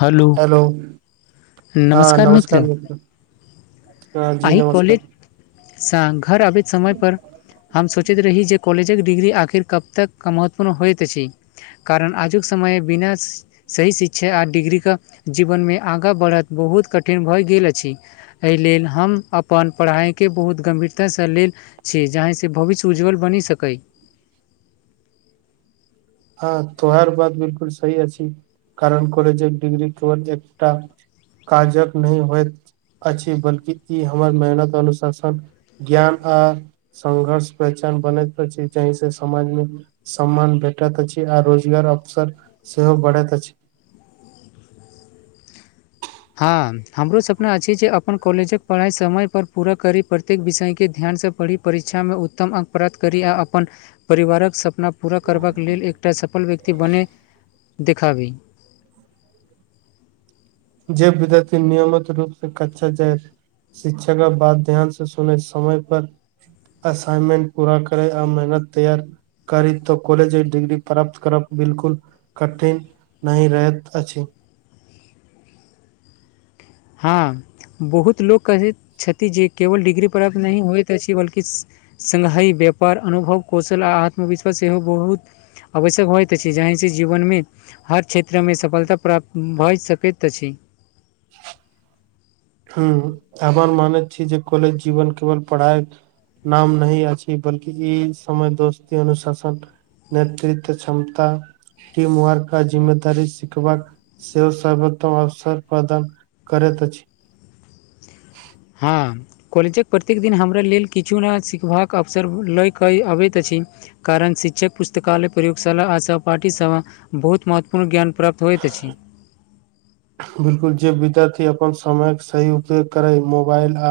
हलो hello हँ नमस्कार मित्र हँ जी नमस्कार। श घर अबैत समय पर हम सोचैत रही जे। कॉलेजके डिग्री आखिर कब तक महत्वपूर्ण होइत अछि। कारण आजुक समय बिना सही शिक्षा आ डिग्रीे क जीवनमे आग। आगाँ बढ़त बहुत कठिन भयऽ गेल अछि। एहि लेल हम अपन पढ़ाइके बहुत गम्भीरतासँ लेल। छी जहहिसँ भविष्य उज्जवल बनि सकै। हँ तोहार बात बिलकुल सही अछी कारण कॉलेजक डीग्री केवल एकटा। काजक नै होए। अछि बल्कि ई हमर मेहनत अनुशासन ज्ञान आ। संघर्ष पहचान बनैत छै जहि से समाज मे सम्मान भे भेट अछी आ रोजगार अवसर सेहो बढ़ैत अछि। हँ हमरो सपना अछि जे अपन कॉलेज कऽ पढ़ाइ समय पर पूरा करी प्रत्येक विषय केँ ध्यानसँ पढ़ी। परीक्षा में उत्तम अंक प्राप्त करी आ अपन परिवारक सपना पर। पूरा करबाक लेल एकटा सफल व्यक्ति बने [inaudible] देखाबी। जे विद्यथि नियमित रूप से कछा जाइ। शिक्षा क बात ध्यान से सुने समय पर असाइनमेंट पूरा करै आ मेहनत तैयार करी तो कॉलेज डिग्री प्राप्त करब बिल्कुल कठिन। नै रहैत अछि हँ बहुत लोक कहैत छथि जे केवल डिग्री प्राप्त नै होइत अछि बल्कि। संधाई व्यापार अनुभव कौशल आ आत्मविश्वास सेहो बहुत। आवश्यक होइत छै जहिसँ जीवनमे। हर क्षेत्रमे सफलता प्राप्त भऽ सकैत अछि। [unintelligible] मानै छी जे कॉलेज जीवन केवल पढ़ाइ। नाम नहीं अछि बल्कि ई समय दोस्ती अनुशासन। नेतृत्व क्षमता [inaudible] टीम वर्क का जिम्मेदारी सिखबाक। सेहो सर्वोत्तम अवसर प्रदान करैत अछि। हँ। कॉलेज कऽ प्रत्येक दिन हमरा लेल किछु नया सिखबाक अवसर लय कै अबैत अछि। कारण शिक्षक पुस्तकालय प्रयोगशाला आ सहपाठी स बहुत महत्वपूर्ण ज्ञान प्राप्त होइत अछि। बिल्कुल जे विद्यार्थी अपन समय कऽ सही उपयोग करै मोबाइल आ।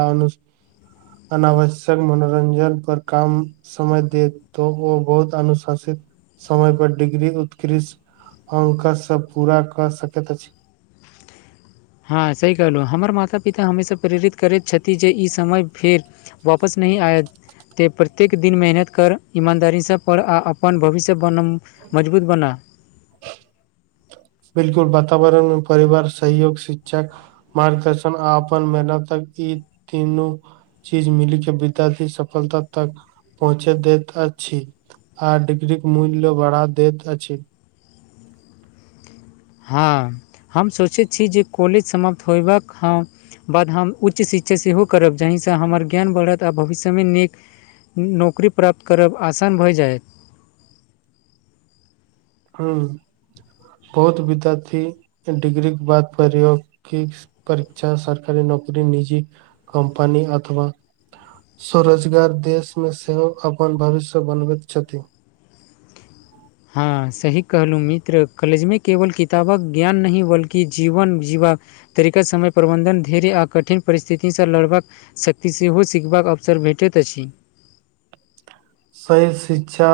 अनावश्यक मनोरंजन पर कम। समय दे तऽ ओ बहुत अनुशासित समय पर डिग्री उत्कृष अंक सब पूरा कऽ सकैत अछि। हँ सही कहलौ हमर माता पिता हमेशा प्रेरित करैत छथि जे ई समय फेर। वापस नहीं आयत ते प्रत्येक दिन मेहनत कर ईमानदारीसँ पढ़ आ अपन भविष्य बनम मजबूत बना। [unintelligible] बिल्कुल वातावरण में परिवार सहयोग शिक्षक। मार्गदर्शन आ अपन मेहनतक ई तीनू। चीज मिल केँ विद्यार्थी सफलता तक पहुँचे देैत अछि। आर डिग्री मूल्य बढ़ा दैत अछि। हँ हम सोचैत छी जे कॉलेज समाप्त होयबाक हम बाद हम उच्च शिक्षा सेहो करब जाहिसँ हमर ज्ञान बढ़त आ भविष्यमे नीक। नौकरी प्राप्त करब आसान भऽ जायत। हु [inaudible] बहुत विद्यार्थी डिग्री कऽ बाद प्रयोगिक परीक्षा सरकारी नौकरी निजी कम्पनी अथवा। स्वरोजगार देश में सेहो अपन भविष्य बनबैत छथि। हँ सही कहलौ मित्र कॉलेज में केवल किताब कऽ ज्ञान नहीं बल्कि जीवन जीवा। तरिका समय प्रबन्धन धैर्य आ कठिन परिस्थितिसँ लड़बाक। शक्ति सेहो सिखबा कऽ अवसर भेटैत अछि। सही शिक्षा।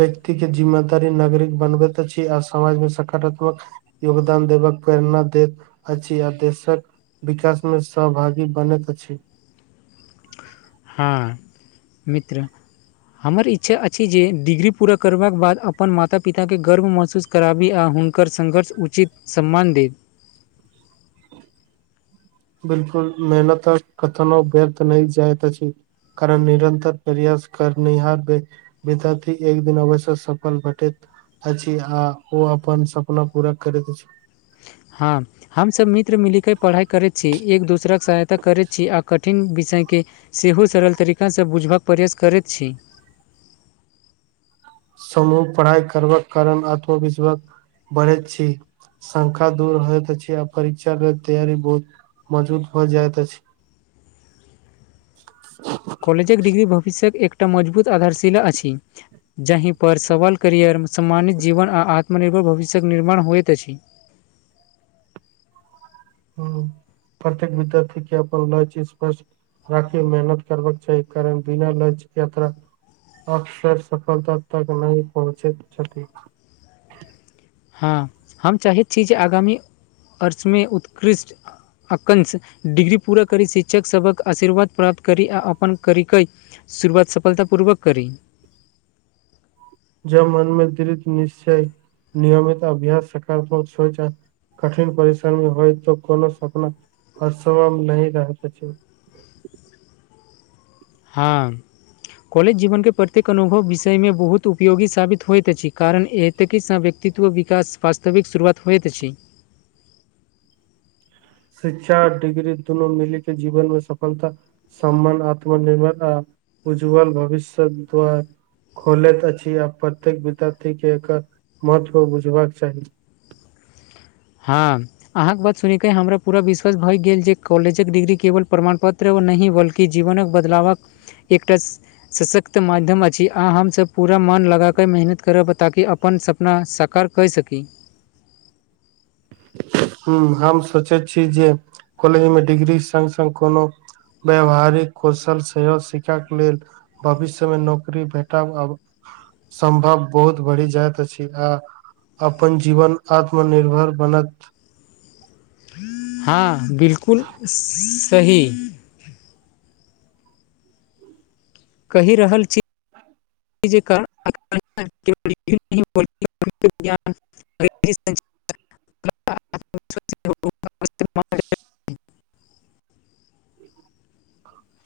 व्यक्ति केँ जिम्मेदारी नागरिक बनबैत अछि आ समाजमे सकारात्मक योगदान देबबाक प्रेरणा दैत अछि आ देश कऽ विकास म सहभागी बनैत अछि। हँ [inaudible] मित्र। हमर इच्छा अछि जे डिग्री पूरा करबाक बाद अपन माता पिताके गर्व महसूस। कराबी आ हुनकर संघर्ष उचित सम्मान देत बिल्कुल मेहनत कथनो व्यर्थ नै जायत अछि कारण निरन्तर प्रयास करनिहार विद्यार्थी एक दिन आवश्यक सफल भेटैत अछि आ ओ अपन सपना पूरा करैत अछि हँ हम सभ मित्र मिल कऽ पढ़ाई करैत छी एक दोसरे सहायता करैत छी आ क ठिन विषय केँ सेहो सरल तरीकासँ बुझ कऽ प्रयास करैत छी समूह पढ़ाइ करबाक कारण आत्मविश्वास बढ़ैत छी संखा दूर होइत अछि आ परीक्षा केँ तैयारी बहुत मजबूत हो जाइत अछि कॉलेज डिग्री भविष्यत एकटा मजबूत आधारशिला अछि जाहिपर सबल करियर सम्मानित जीवन आ आत्मनिर्भर भविष्य कऽ निर्माण होइत अछि ह प्रत्येक विद्यार्थी कऽ अपन लक्ष्य स्पष्ट राखे मेहनत करबाक चाही कारण बिना लक्ष्य तऽ अकसर सफलता तक नै पहुँचैत छथि हँ हम चाहैत छी जे आगामी वर्षमे उत्कृष्ट अकाश डिग्री पूरा करी शिक्षक सभ कऽ आशीर्वाद प्राप्त करी आ अपन करी कै शुरुआत सफलता पूर्वक करी जब मनमे दृित निश्चय नियमित अभ्यास सकारात्मक सोचा आ कठिन परिश्रमी होइ तऽ कोनो सपना आसन नै रहैत अछि हँ कॉलेज जीवन केँ प्रत्येक अनुभव विषयमे बहुत उपयोगी साबित होइत अछि कारण ए तिथि सँ व्यक्तित्व विकास वास्तविक शुरुआत होइत अछि शिक्षा डिग्री दुनू मिल केँ जीवन में सफलता सम्मान आत्मनिर्भर आ [inaudible] उज्ज्वल भविष्यत द्वार खोलैत अछि आ प्रत्येक विद्यार्थी केँ एकर महत्व बुझबाक चाही हँ अहाँ कऽ बात सुनि कऽ हमरा पूरा विश्वास भऽ गेल जे कॉलेज कऽ डिग्री केवल प्रमाणपत्र नही ब ल्कि जीवनक बदलावक एकटा सशक्त माध्यम अछि अह हम सब पूरा मन लगा कऽ मेहनत करब ताकि अपन सभ सपना साकर कई सकी हु हम सोचै छी जे कॉलेज मे डिग्री संग संग कोनो व्यावहारिक कौशल सेहो शिखा कऽ लेल भविष्य में नौकरी भेटाब आब सम्भव बहुत बढ़ि जाइत अछि छै आ अपन जीवन आत्मनिर्भर बनत हँ बिल्कुल सही कहि रहल छी [unintelligible] [unintelligible]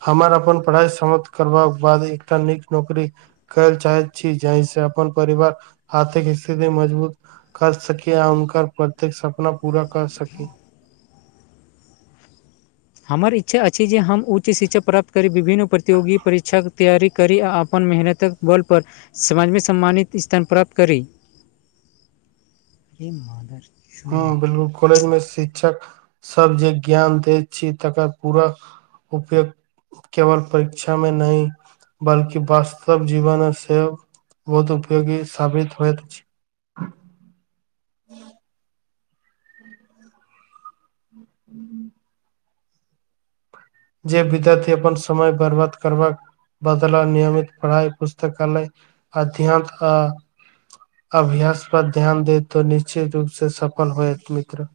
हमर अपन पढ़ाइ समाप्त करबा कऽ बाद एकटा नीक नौकरी कहैल चाहैत छी जहिसँ अपन परिवार आर्थिक स्थिति मजबूत कर सकी आ उनकर प्रत्येक सपना पूरा कर सकी हमर इच्छा अछि जे हम उच्च शिक्षा प्राप्त करी विभिन्न प्रतियोगी परीक्षाक तैयारी करी आ अपन मेहनतके बल पर समाजमे सम्मानित स्थान प्राप्त करी [inaudible] हँ बिलकुल कॉलेज मे शिक्षक सब जे ज्ञान दैत छी तकर पूरा उपयोग केवल परीक्षा मे नहि बल्कि वास्तव जीवन सेहो बहुत उपयोगी साबित होइत अछि [inaudible] जे विद्यार्थी अपन समय बर्बाद करबाक बदला नियमित पढ़ाइ पुस्तकालय अध्यंत आ अभ्यास पर ध्यान देत तो निश्चित रूप से सफल होयत मित्र